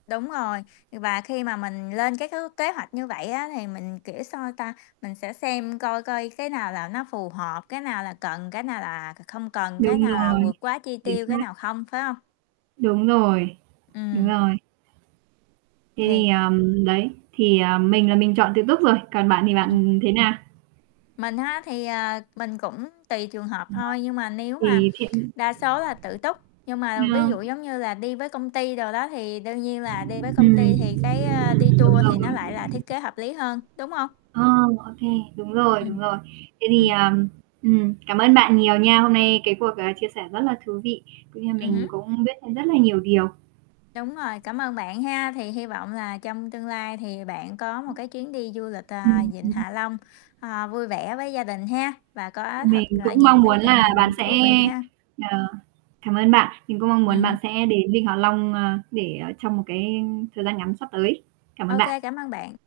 Đúng rồi. [unintelligible] Và khi mà mình lên cái kế kế hoạch như vậy á thì mình, kiểu sao ta, mình sẽ xem coi coi cái nào là nó phù hợp, cái nào là cần, cái nào là kh không cần, Đúng cái nào là rồi, vượt quá chi chính tiêu, cái xác. nào không, phải hông? Đúng rồi, đúng Ừm. rồi. Thế thì, Thì ờ, đấy, thì, ờ, mình là mình chọn tự túc rồi, còn bạn thì Ừm. bạn thế nào? Mình á, thì, ờ, mình cũng tùy trường hợp Đó, thôi. Nhưng mà nếu mà thì thiện đa số là tự túc. Nhưng mà ví dụ, [unintelligible] giống như là, đi với công ty đồ đó thì đương nhiên là đi với công Ừm. ty thì cái, ơ, đi tour thì nó [unintelligible] lại là thiết kế hợp lý hơn, đúng hông? Ờ, ô kê, đúng rồi, đúng Ừm. rồi. Thế thì Ừm. à, ừm, cảm ơn bạn nhiều nha. Hôm nay cái cuộc, à, chia sẻ rất là thú vị, tự nhiên Ừm mình hứm. cũng biết thêm rất là nhiều điều. Đúng rồi, cảm ơn bạn ha. Thì hi vọng là trong tương lai thì bạn có một cái chuyến đi du lịch, ờ, Ừm, Vịnh ừm. Hạ Long, ờ, vui vẻ với gia đình ha và có thật Mình là cũng mong nhiều cái muốn trải là nghiệm bạn sẽ thú vị ha. ờ, cảm ơn bạn. Mình cũng mong muốn Ừm bạn hứm. sẽ đến Vịnh Hạ Long, ơ, để trong một cái thời gian ngắn sắp tới. Cảm ơn Ô bạn. kê, cảm ơn bạn.